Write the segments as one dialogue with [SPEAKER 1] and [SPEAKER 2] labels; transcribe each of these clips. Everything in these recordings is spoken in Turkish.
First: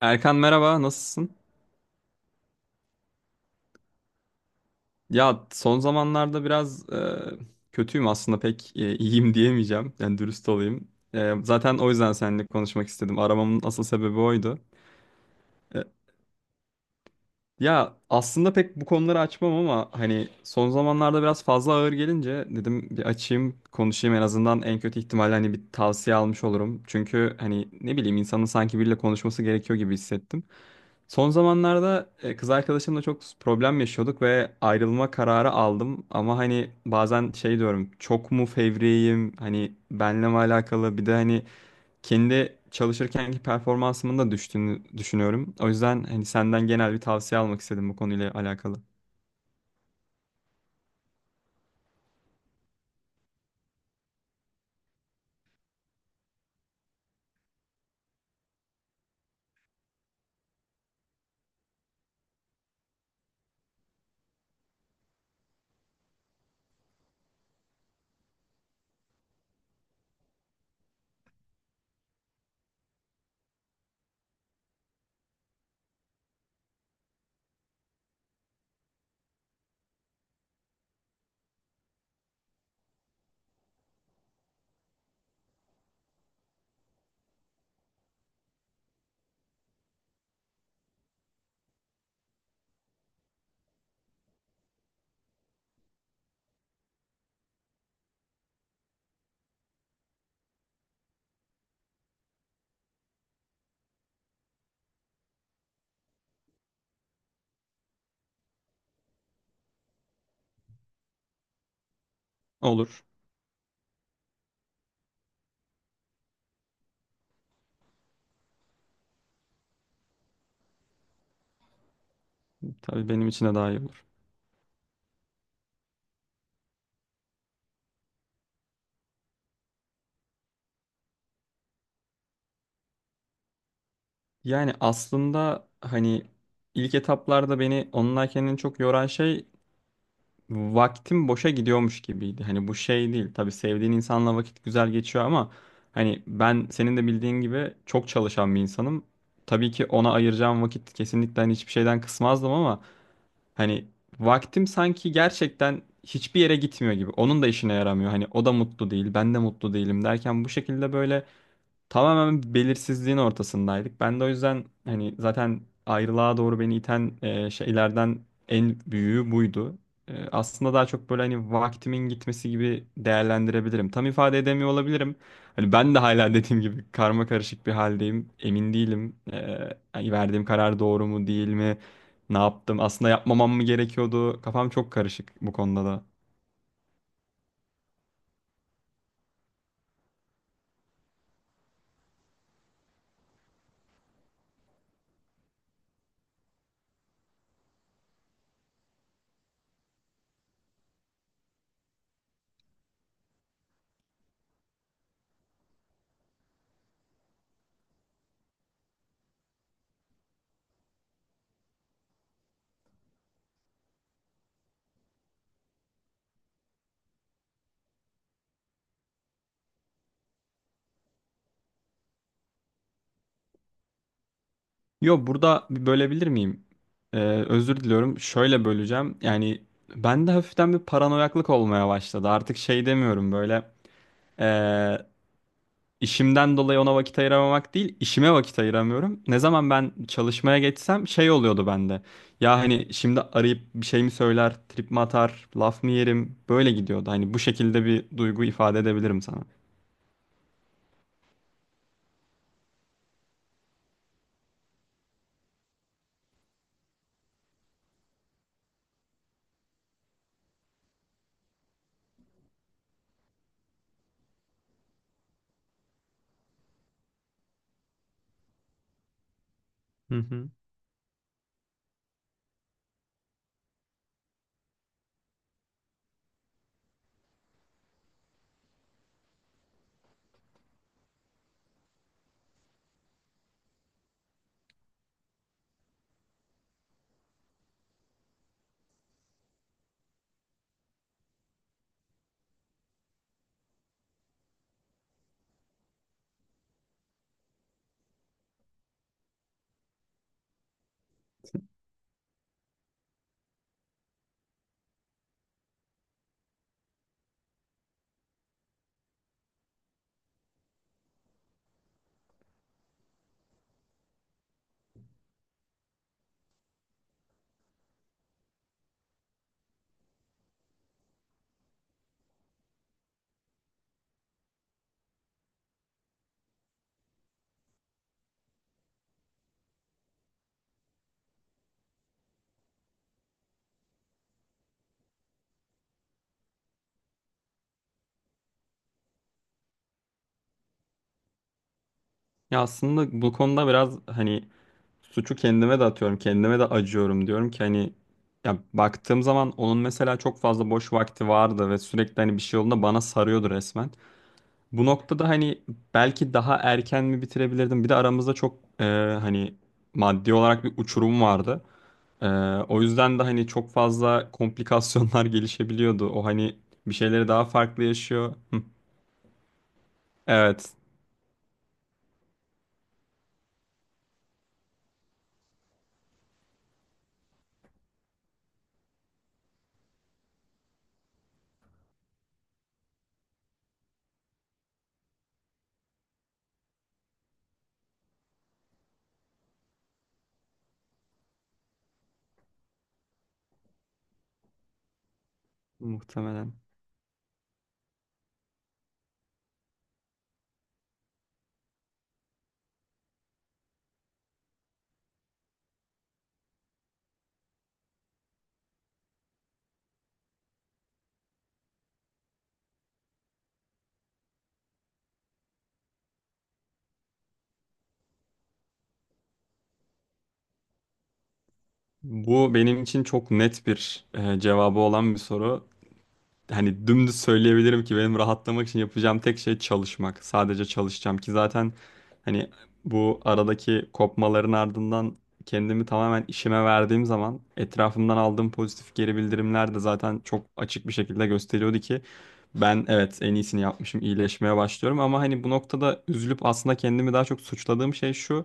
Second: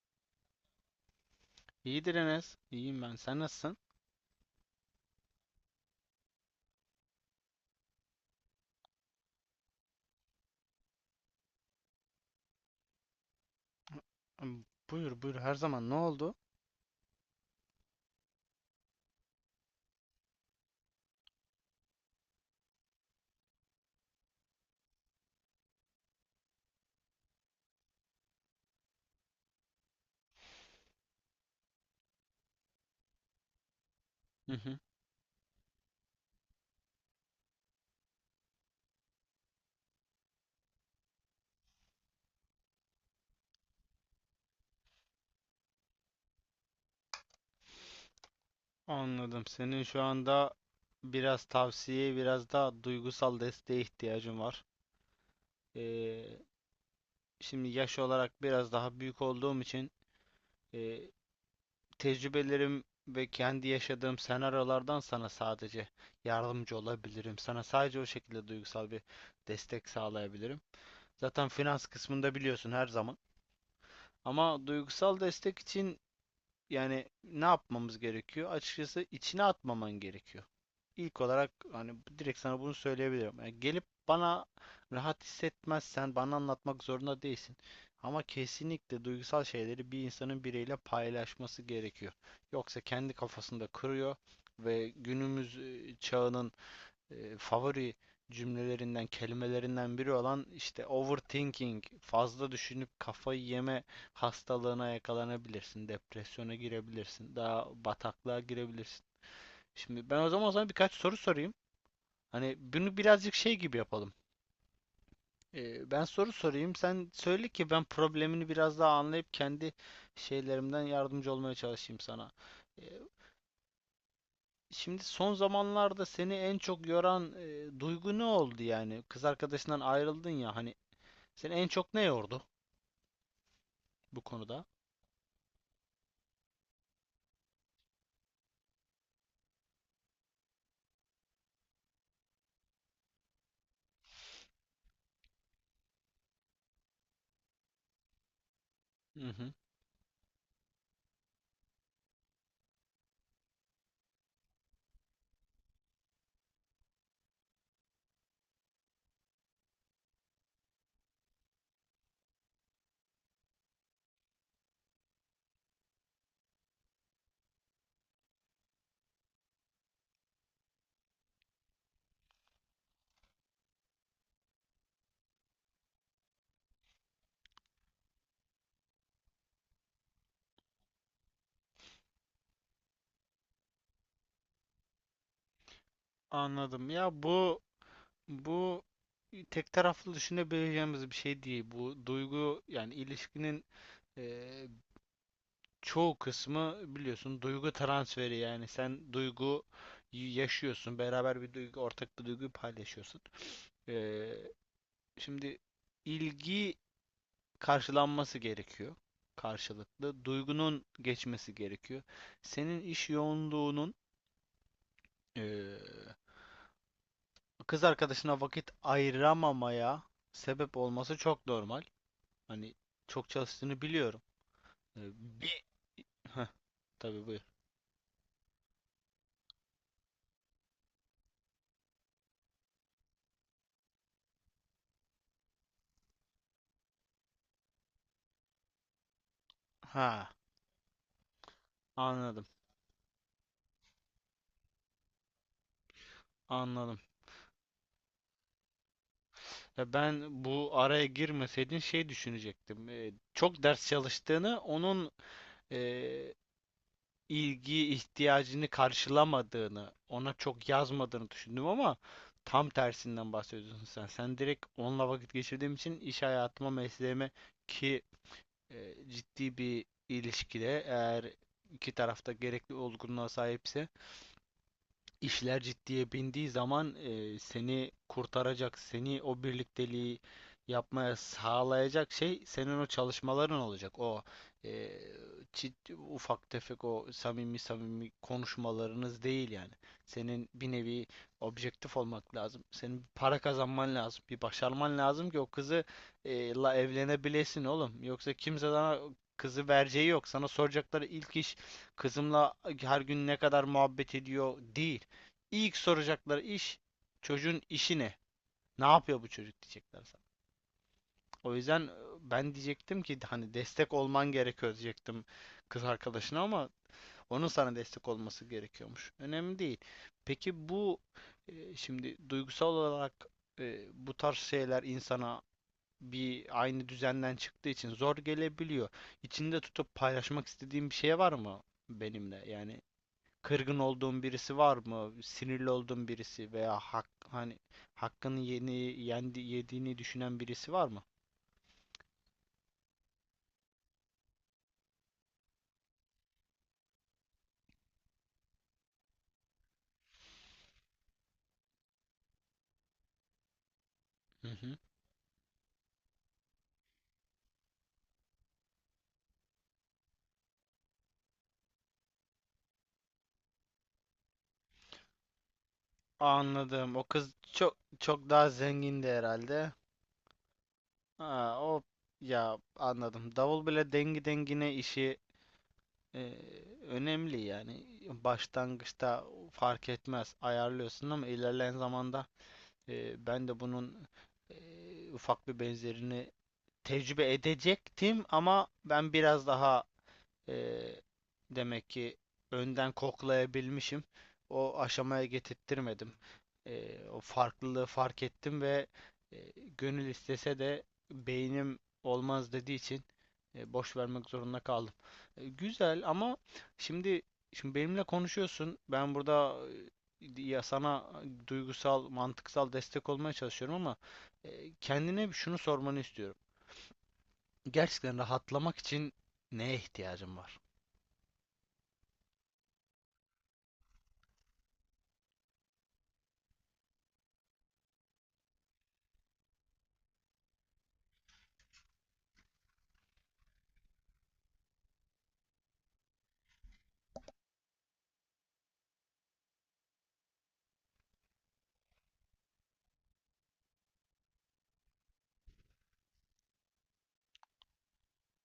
[SPEAKER 1] Erkan merhaba, nasılsın?
[SPEAKER 2] İyidir Enes. İyiyim ben. Sen nasılsın?
[SPEAKER 1] Ya son zamanlarda biraz kötüyüm aslında pek iyiyim diyemeyeceğim. Yani dürüst olayım. Zaten o yüzden seninle konuşmak istedim. Aramamın asıl sebebi oydu.
[SPEAKER 2] Hmm, Buyur buyur her
[SPEAKER 1] E,
[SPEAKER 2] zaman. Ne oldu?
[SPEAKER 1] Ya aslında pek bu konuları açmam ama hani son zamanlarda biraz fazla ağır gelince dedim bir açayım konuşayım en azından en kötü ihtimalle hani bir tavsiye almış olurum. Çünkü hani ne bileyim insanın sanki biriyle konuşması gerekiyor gibi hissettim. Son zamanlarda kız arkadaşımla çok problem yaşıyorduk ve
[SPEAKER 2] Hı hı.
[SPEAKER 1] ayrılma kararı aldım. Ama hani bazen şey diyorum çok mu fevriyim hani benle mi alakalı bir de hani kendi çalışırkenki performansımın da düştüğünü düşünüyorum. O yüzden hani senden genel bir tavsiye almak istedim bu konuyla alakalı.
[SPEAKER 2] Anladım. Senin şu anda biraz tavsiye, biraz daha duygusal desteğe ihtiyacın var. Ee, şimdi yaş olarak biraz daha büyük olduğum için e, tecrübelerim ve kendi yaşadığım senaryolardan sana sadece yardımcı olabilirim. Sana sadece o şekilde duygusal bir destek sağlayabilirim. Zaten finans kısmında biliyorsun her zaman. Ama duygusal destek için. Yani ne yapmamız gerekiyor? Açıkçası içine atmaman gerekiyor. İlk olarak hani direkt sana bunu söyleyebilirim. Yani gelip bana rahat hissetmezsen bana anlatmak zorunda değilsin. Ama kesinlikle duygusal şeyleri bir insanın biriyle paylaşması gerekiyor. Yoksa kendi kafasında kırıyor ve günümüz çağının favori cümlelerinden, kelimelerinden biri olan işte overthinking, fazla düşünüp kafayı yeme hastalığına yakalanabilirsin, depresyona girebilirsin, daha bataklığa girebilirsin. Şimdi ben o zaman sana birkaç soru sorayım. Hani bunu
[SPEAKER 1] Olur.
[SPEAKER 2] birazcık şey gibi yapalım. Ben soru sorayım, sen söyle ki ben problemini biraz daha anlayıp kendi şeylerimden yardımcı olmaya çalışayım sana. E,
[SPEAKER 1] Tabii benim için de daha iyi olur.
[SPEAKER 2] Şimdi son zamanlarda seni en çok yoran duygu ne oldu yani? Kız arkadaşından ayrıldın ya hani seni en çok ne yordu bu konuda?
[SPEAKER 1] Yani aslında hani ilk etaplarda beni onunla kendini çok yoran şey vaktim boşa gidiyormuş gibiydi. Hani bu şey değil. Tabii sevdiğin insanla vakit güzel geçiyor ama hani ben senin de bildiğin gibi çok çalışan bir insanım.
[SPEAKER 2] Hı hı.
[SPEAKER 1] Tabii ki ona ayıracağım vakit kesinlikle hani hiçbir şeyden kısmazdım ama hani vaktim sanki gerçekten hiçbir yere gitmiyor gibi. Onun da işine yaramıyor. Hani o da mutlu değil, ben de mutlu değilim derken bu şekilde böyle tamamen belirsizliğin ortasındaydık. Ben de o yüzden hani zaten ayrılığa doğru beni iten şeylerden en büyüğü buydu. Aslında daha çok böyle hani vaktimin gitmesi gibi değerlendirebilirim. Tam ifade edemiyor olabilirim. Hani ben de hala dediğim gibi karma karışık bir haldeyim. Emin değilim. Hani verdiğim karar doğru mu değil mi? Ne yaptım? Aslında yapmamam mı gerekiyordu? Kafam çok karışık bu konuda da.
[SPEAKER 2] Anladım. Ya bu tek taraflı düşünebileceğimiz bir şey değil. Bu duygu yani ilişkinin e, çoğu kısmı biliyorsun duygu transferi yani sen duygu yaşıyorsun beraber bir duygu ortak bir duyguyu paylaşıyorsun. Eee, şimdi ilgi karşılanması gerekiyor karşılıklı. Duygunun geçmesi gerekiyor. Senin iş yoğunluğunun eee, kız arkadaşına vakit ayıramamaya sebep olması çok normal. Hani çok çalıştığını biliyorum. Ee,
[SPEAKER 1] Yo,
[SPEAKER 2] bir.
[SPEAKER 1] burada bir bölebilir
[SPEAKER 2] Heh,
[SPEAKER 1] miyim? Ee,
[SPEAKER 2] tabii buyur.
[SPEAKER 1] Özür diliyorum. Şöyle böleceğim. Yani bende hafiften bir paranoyaklık olmaya başladı. Artık şey demiyorum böyle ee, işimden dolayı ona vakit ayıramamak değil, işime vakit ayıramıyorum. Ne zaman ben
[SPEAKER 2] Ha,
[SPEAKER 1] çalışmaya geçsem şey oluyordu bende.
[SPEAKER 2] anladım.
[SPEAKER 1] Ya hani şimdi arayıp bir şey mi söyler, trip mi atar, laf mı yerim? Böyle
[SPEAKER 2] Anladım.
[SPEAKER 1] gidiyordu. Hani bu şekilde bir duygu ifade edebilirim sana.
[SPEAKER 2] Ya ben bu araya girmeseydin şey düşünecektim. Çok ders çalıştığını onun ee, ilgi ihtiyacını karşılamadığını, ona çok yazmadığını düşündüm ama tam tersinden bahsediyorsun sen. Sen direkt onunla vakit geçirdiğim için iş hayatıma, mesleğime ki ciddi bir
[SPEAKER 1] Hı hı.
[SPEAKER 2] ilişkide eğer iki tarafta gerekli olgunluğa sahipse İşler ciddiye bindiği zaman seni kurtaracak, seni o birlikteliği yapmaya sağlayacak şey senin o çalışmaların olacak. O e, ufak tefek o samimi samimi konuşmalarınız değil yani. Senin bir nevi objektif olmak lazım. Senin bir para kazanman lazım. Bir başarman lazım ki o kızı la evlenebilesin oğlum. Yoksa kimse sana kızı vereceği yok. Sana soracakları ilk iş kızımla her gün ne kadar muhabbet ediyor değil. İlk soracakları iş çocuğun işi ne? Ne yapıyor bu çocuk diyecekler sana. O yüzden ben diyecektim ki hani destek olman gerekiyor diyecektim kız arkadaşına ama onun sana destek olması gerekiyormuş. Önemli değil. Peki bu şimdi duygusal olarak bu tarz şeyler insana bir aynı düzenden çıktığı için zor gelebiliyor. İçinde tutup paylaşmak istediğin bir şey var mı benimle? Yani kırgın olduğun birisi var mı? Sinirli olduğun birisi veya hak, hani hakkını yeni yendi, yediğini düşünen birisi var mı?
[SPEAKER 1] Ya aslında bu konuda biraz hani suçu kendime de atıyorum, kendime de acıyorum, diyorum ki hani ya baktığım zaman onun mesela çok fazla boş vakti vardı ve sürekli hani bir şey olduğunda bana sarıyordu resmen.
[SPEAKER 2] Hı hı.
[SPEAKER 1] Bu noktada hani belki daha erken mi bitirebilirdim? Bir de aramızda çok hani maddi olarak bir uçurum vardı. E, O yüzden de hani çok fazla komplikasyonlar gelişebiliyordu. O hani bir
[SPEAKER 2] Anladım. O
[SPEAKER 1] şeyleri
[SPEAKER 2] kız
[SPEAKER 1] daha
[SPEAKER 2] çok
[SPEAKER 1] farklı
[SPEAKER 2] çok
[SPEAKER 1] yaşıyor.
[SPEAKER 2] daha
[SPEAKER 1] Hı,
[SPEAKER 2] zengindi herhalde.
[SPEAKER 1] evet,
[SPEAKER 2] Ha, o ya anladım. Davul bile dengi dengine işi e, önemli yani. Başlangıçta fark etmez ayarlıyorsun ama ilerleyen zamanda ben de bunun ufak bir benzerini tecrübe edecektim ama ben biraz daha Ee, demek ki önden koklayabilmişim. O aşamaya getirttirmedim.
[SPEAKER 1] muhtemelen.
[SPEAKER 2] O farklılığı fark ettim ve e, gönül istese de beynim olmaz dediği için boş vermek zorunda kaldım. Güzel ama şimdi şimdi benimle konuşuyorsun. Ben burada ya sana duygusal, mantıksal destek olmaya çalışıyorum ama kendine şunu sormanı istiyorum. Gerçekten rahatlamak için neye ihtiyacın var?
[SPEAKER 1] Bu benim için çok net bir cevabı olan bir soru. Hani dümdüz söyleyebilirim ki benim rahatlamak için yapacağım tek şey çalışmak. Sadece çalışacağım ki zaten hani bu aradaki kopmaların ardından kendimi tamamen işime verdiğim zaman etrafımdan aldığım pozitif geri bildirimler de zaten çok açık bir şekilde gösteriyordu ki ben evet en iyisini yapmışım, iyileşmeye başlıyorum, ama hani bu noktada üzülüp aslında kendimi daha çok suçladığım şey şu.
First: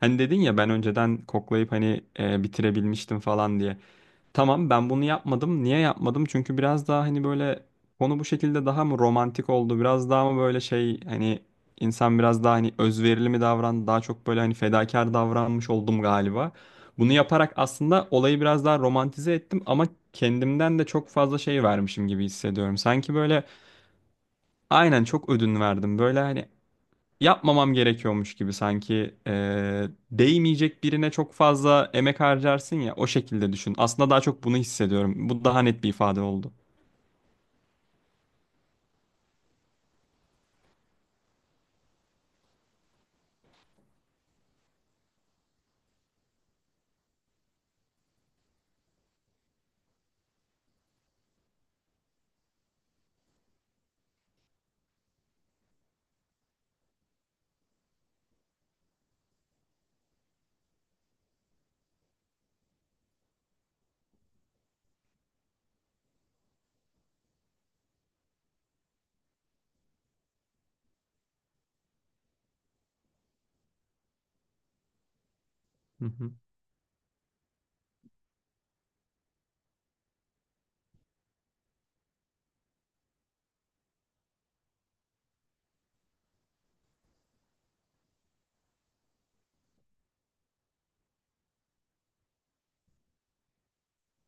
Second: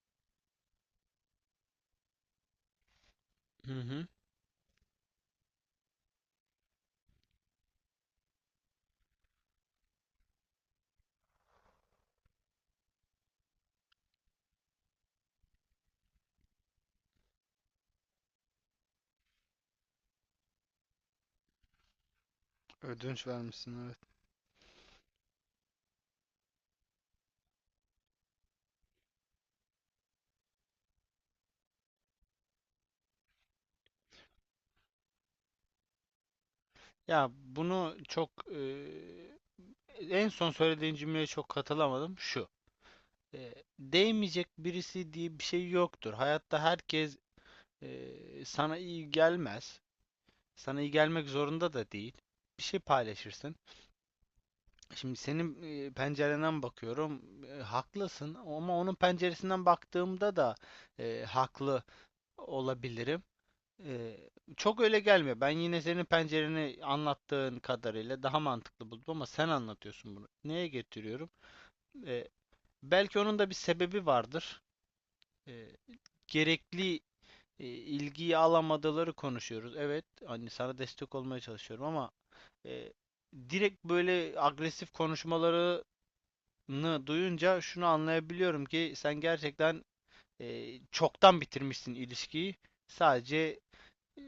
[SPEAKER 1] Hani dedin ya ben önceden koklayıp hani bitirebilmiştim falan
[SPEAKER 2] Hı
[SPEAKER 1] diye.
[SPEAKER 2] hı.
[SPEAKER 1] Tamam, ben bunu yapmadım. Niye yapmadım? Çünkü biraz daha hani böyle konu bu şekilde daha mı romantik oldu? Biraz daha mı böyle şey hani insan biraz daha hani özverili mi davrandı? Daha çok böyle hani fedakar davranmış oldum galiba. Bunu yaparak aslında olayı biraz daha romantize ettim ama kendimden de çok fazla şey vermişim gibi hissediyorum. Sanki
[SPEAKER 2] Ödünç
[SPEAKER 1] böyle
[SPEAKER 2] vermişsin evet.
[SPEAKER 1] aynen çok ödün verdim. Böyle hani yapmamam gerekiyormuş gibi, sanki değmeyecek birine çok fazla emek harcarsın ya, o şekilde düşün. Aslında daha çok bunu hissediyorum. Bu daha net bir ifade oldu.
[SPEAKER 2] Ya bunu çok en son söylediğin cümleye çok katılamadım. Şu. Değmeyecek birisi diye bir şey yoktur. Hayatta herkes sana iyi gelmez. Sana iyi gelmek zorunda da değil. Bir şey paylaşırsın. Şimdi senin pencerenden bakıyorum. Haklısın ama onun penceresinden baktığımda da haklı olabilirim. Ee, çok öyle gelmiyor. Ben yine senin pencereni anlattığın kadarıyla daha mantıklı buldum ama sen anlatıyorsun bunu. Neye getiriyorum? Ee, belki onun da bir sebebi vardır. Ee,
[SPEAKER 1] Hı hı.
[SPEAKER 2] gerekli ilgiyi alamadıları konuşuyoruz. Evet, hani sana destek olmaya çalışıyorum ama e, direkt böyle agresif konuşmalarını duyunca şunu anlayabiliyorum ki sen gerçekten çoktan bitirmişsin ilişkiyi. Sadece e,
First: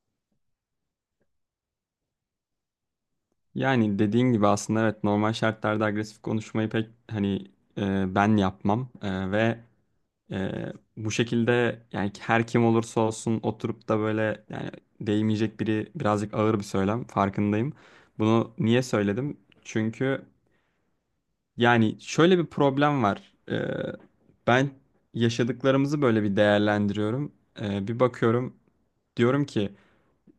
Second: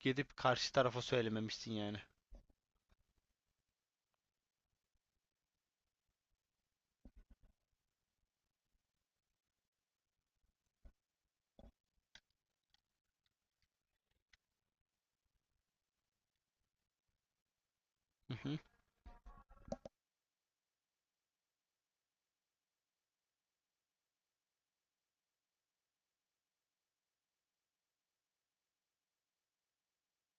[SPEAKER 2] gidip karşı tarafa söylememişsin yani.
[SPEAKER 1] Yani dediğin gibi aslında evet, normal şartlarda agresif konuşmayı pek hani ben yapmam. Ve bu şekilde yani her kim olursa olsun oturup da böyle, yani değmeyecek biri, birazcık ağır bir söylem farkındayım.
[SPEAKER 2] Hı
[SPEAKER 1] Bunu
[SPEAKER 2] hı,
[SPEAKER 1] niye söyledim? Çünkü yani şöyle bir problem var. Ben yaşadıklarımızı böyle bir değerlendiriyorum. Bir bakıyorum, diyorum ki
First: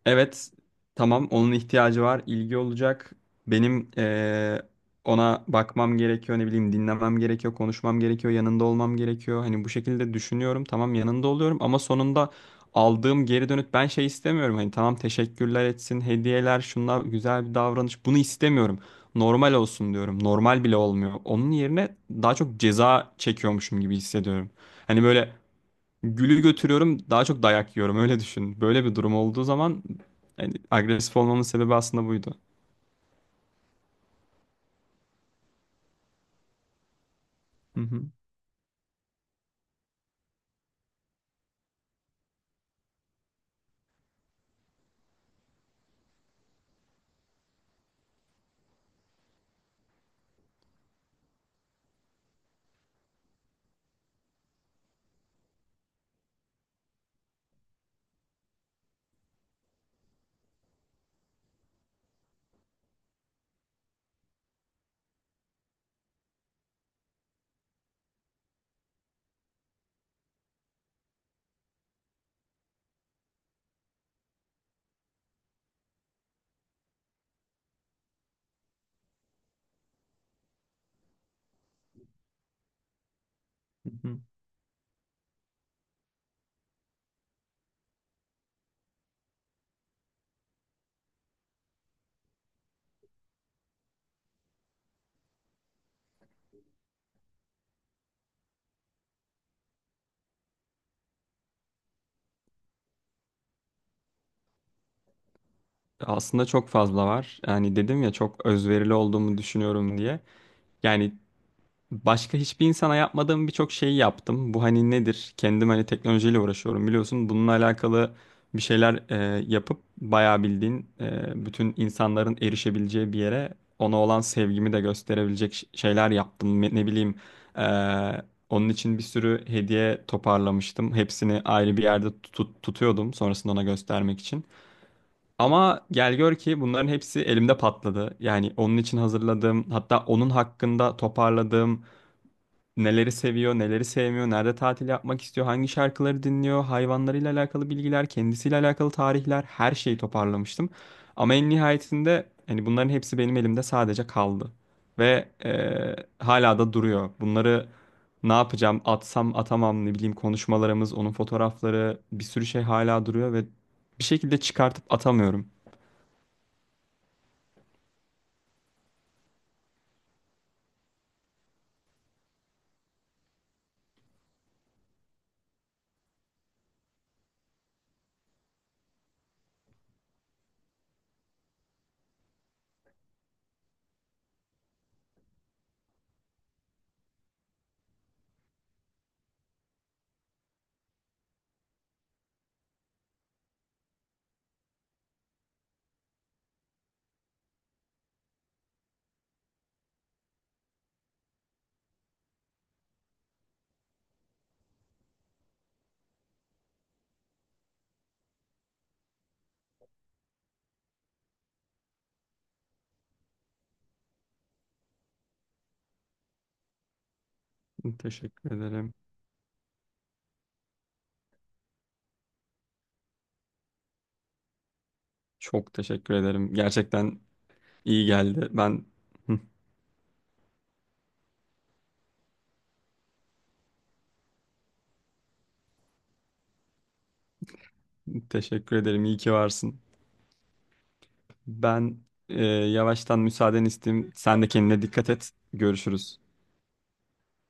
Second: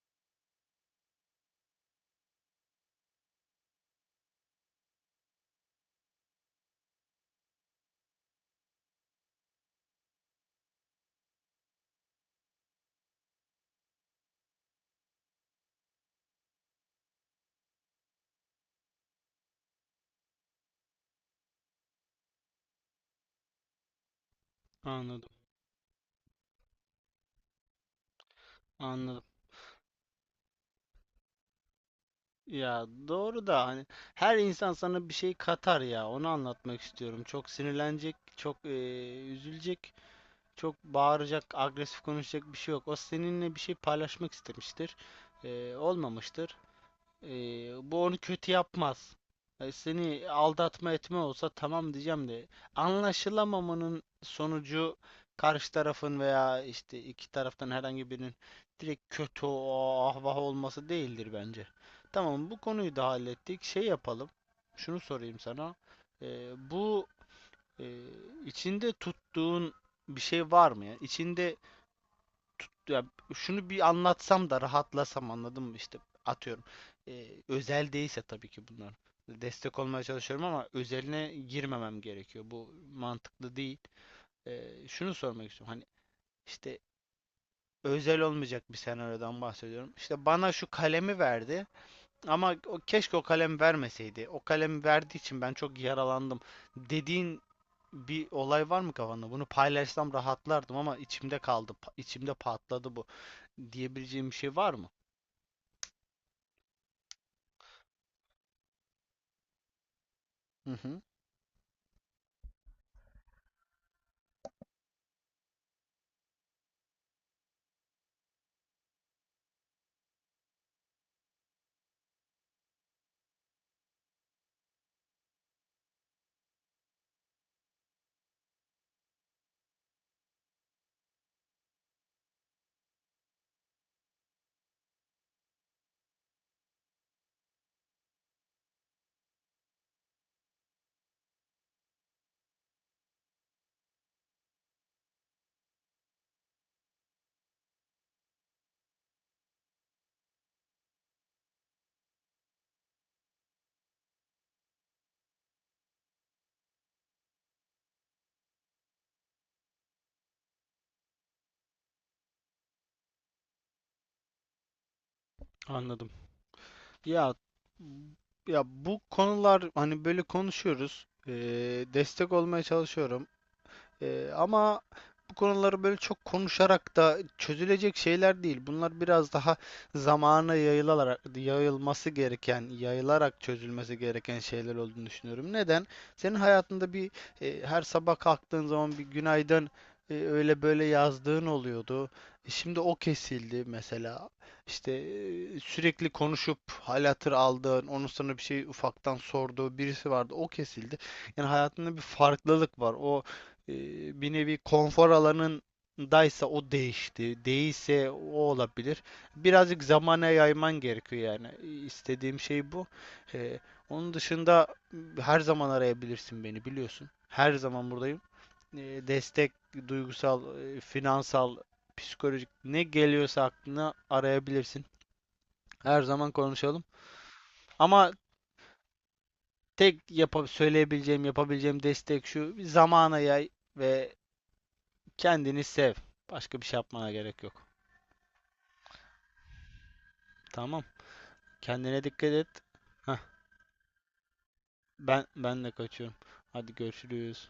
[SPEAKER 1] evet, tamam onun ihtiyacı var, ilgi olacak. Benim ona bakmam gerekiyor, ne bileyim dinlemem gerekiyor, konuşmam gerekiyor, yanında olmam gerekiyor. Hani bu şekilde düşünüyorum, tamam yanında oluyorum ama sonunda aldığım geri dönüt, ben şey istemiyorum. Hani tamam teşekkürler etsin, hediyeler, şunlar güzel bir davranış, bunu istemiyorum. Normal olsun diyorum. Normal bile olmuyor. Onun yerine daha çok ceza çekiyormuşum gibi hissediyorum. Hani
[SPEAKER 2] anladım.
[SPEAKER 1] böyle gülü götürüyorum daha çok dayak yiyorum, öyle düşün. Böyle bir durum
[SPEAKER 2] Anladım.
[SPEAKER 1] olduğu zaman yani agresif olmamın sebebi aslında buydu.
[SPEAKER 2] Ya doğru da hani her insan sana bir şey katar ya. Onu anlatmak istiyorum. Çok
[SPEAKER 1] Hı hı,
[SPEAKER 2] sinirlenecek, çok üzülecek, çok bağıracak, agresif konuşacak bir şey yok. O seninle bir şey paylaşmak istemiştir. Olmamıştır. Ee, bu onu kötü yapmaz. Seni aldatma etme olsa tamam diyeceğim de anlaşılamamanın sonucu karşı tarafın veya işte iki taraftan herhangi birinin direkt kötü o ah olması değildir bence. Tamam bu konuyu da hallettik. Şey yapalım. Şunu sorayım sana. Bu e, içinde tuttuğun bir şey var mı ya? İçinde ya şunu bir anlatsam da rahatlasam anladın mı işte atıyorum. Özel değilse tabii ki bunlar. Destek olmaya çalışıyorum ama özeline girmemem gerekiyor. Bu mantıklı değil.
[SPEAKER 1] hı hı.
[SPEAKER 2] Şunu sormak istiyorum. Hani işte özel olmayacak bir senaryodan bahsediyorum. İşte bana şu kalemi verdi ama o, keşke o kalem vermeseydi. O kalemi verdiği için ben çok yaralandım dediğin bir olay var mı kafanda? Bunu paylaşsam rahatlardım ama içimde kaldı, içimde patladı bu diyebileceğim bir şey var mı?
[SPEAKER 1] Aslında çok fazla var. Yani dedim ya çok özverili olduğumu düşünüyorum diye.
[SPEAKER 2] Hı hı,
[SPEAKER 1] Yani başka hiçbir insana yapmadığım birçok şeyi yaptım. Bu hani nedir? Kendim hani teknolojiyle uğraşıyorum biliyorsun. Bununla alakalı bir şeyler yapıp bayağı bildiğin bütün insanların erişebileceği bir yere ona olan sevgimi de gösterebilecek şeyler yaptım. Ne bileyim, e, onun için bir sürü hediye toparlamıştım. Hepsini ayrı bir yerde tutuyordum sonrasında ona göstermek için. Ama gel gör ki bunların hepsi elimde patladı. Yani onun için hazırladığım, hatta onun hakkında toparladığım, neleri seviyor, neleri sevmiyor, nerede tatil yapmak istiyor, hangi şarkıları dinliyor, hayvanlarıyla alakalı bilgiler, kendisiyle alakalı tarihler, her şeyi toparlamıştım. Ama en nihayetinde hani bunların hepsi benim elimde sadece kaldı. Ve hala da duruyor. Bunları ne yapacağım, atsam atamam, ne bileyim konuşmalarımız, onun fotoğrafları, bir sürü şey hala duruyor ve bir şekilde çıkartıp atamıyorum.
[SPEAKER 2] anladım. Ya ya bu konular hani böyle konuşuyoruz. Destek olmaya çalışıyorum. Ama bu konuları böyle çok konuşarak da çözülecek şeyler değil. Bunlar biraz daha zamana yayılarak, yayılması gereken, yayılarak çözülmesi gereken şeyler olduğunu düşünüyorum. Neden? Senin hayatında bir her sabah kalktığın zaman bir günaydın öyle böyle yazdığın oluyordu. Şimdi o kesildi mesela. İşte sürekli konuşup hal hatır aldığın, onun sana bir şey ufaktan sorduğu birisi vardı. O kesildi. Yani hayatında bir farklılık var. O e, bir nevi konfor alanındaysa o değişti. Değilse o olabilir. Birazcık zamana yayman gerekiyor yani. İstediğim şey bu. E, onun dışında her zaman arayabilirsin beni biliyorsun. Her zaman buradayım.
[SPEAKER 1] Teşekkür ederim.
[SPEAKER 2] E, destek, duygusal, finansal, psikolojik ne geliyorsa aklına arayabilirsin.
[SPEAKER 1] Çok
[SPEAKER 2] Her
[SPEAKER 1] teşekkür
[SPEAKER 2] zaman
[SPEAKER 1] ederim.
[SPEAKER 2] konuşalım.
[SPEAKER 1] Gerçekten iyi
[SPEAKER 2] Ama
[SPEAKER 1] geldi. Ben
[SPEAKER 2] tek yapa söyleyebileceğim, yapabileceğim destek şu. Zamana yay ve kendini sev. Başka bir şey yapmana gerek yok.
[SPEAKER 1] teşekkür ederim. İyi ki varsın.
[SPEAKER 2] Tamam.
[SPEAKER 1] Ben
[SPEAKER 2] Kendine dikkat et. Heh,
[SPEAKER 1] yavaştan müsaaden isteyeyim. Sen de kendine dikkat
[SPEAKER 2] ben
[SPEAKER 1] et.
[SPEAKER 2] ben de kaçıyorum.
[SPEAKER 1] Görüşürüz.
[SPEAKER 2] Hadi görüşürüz.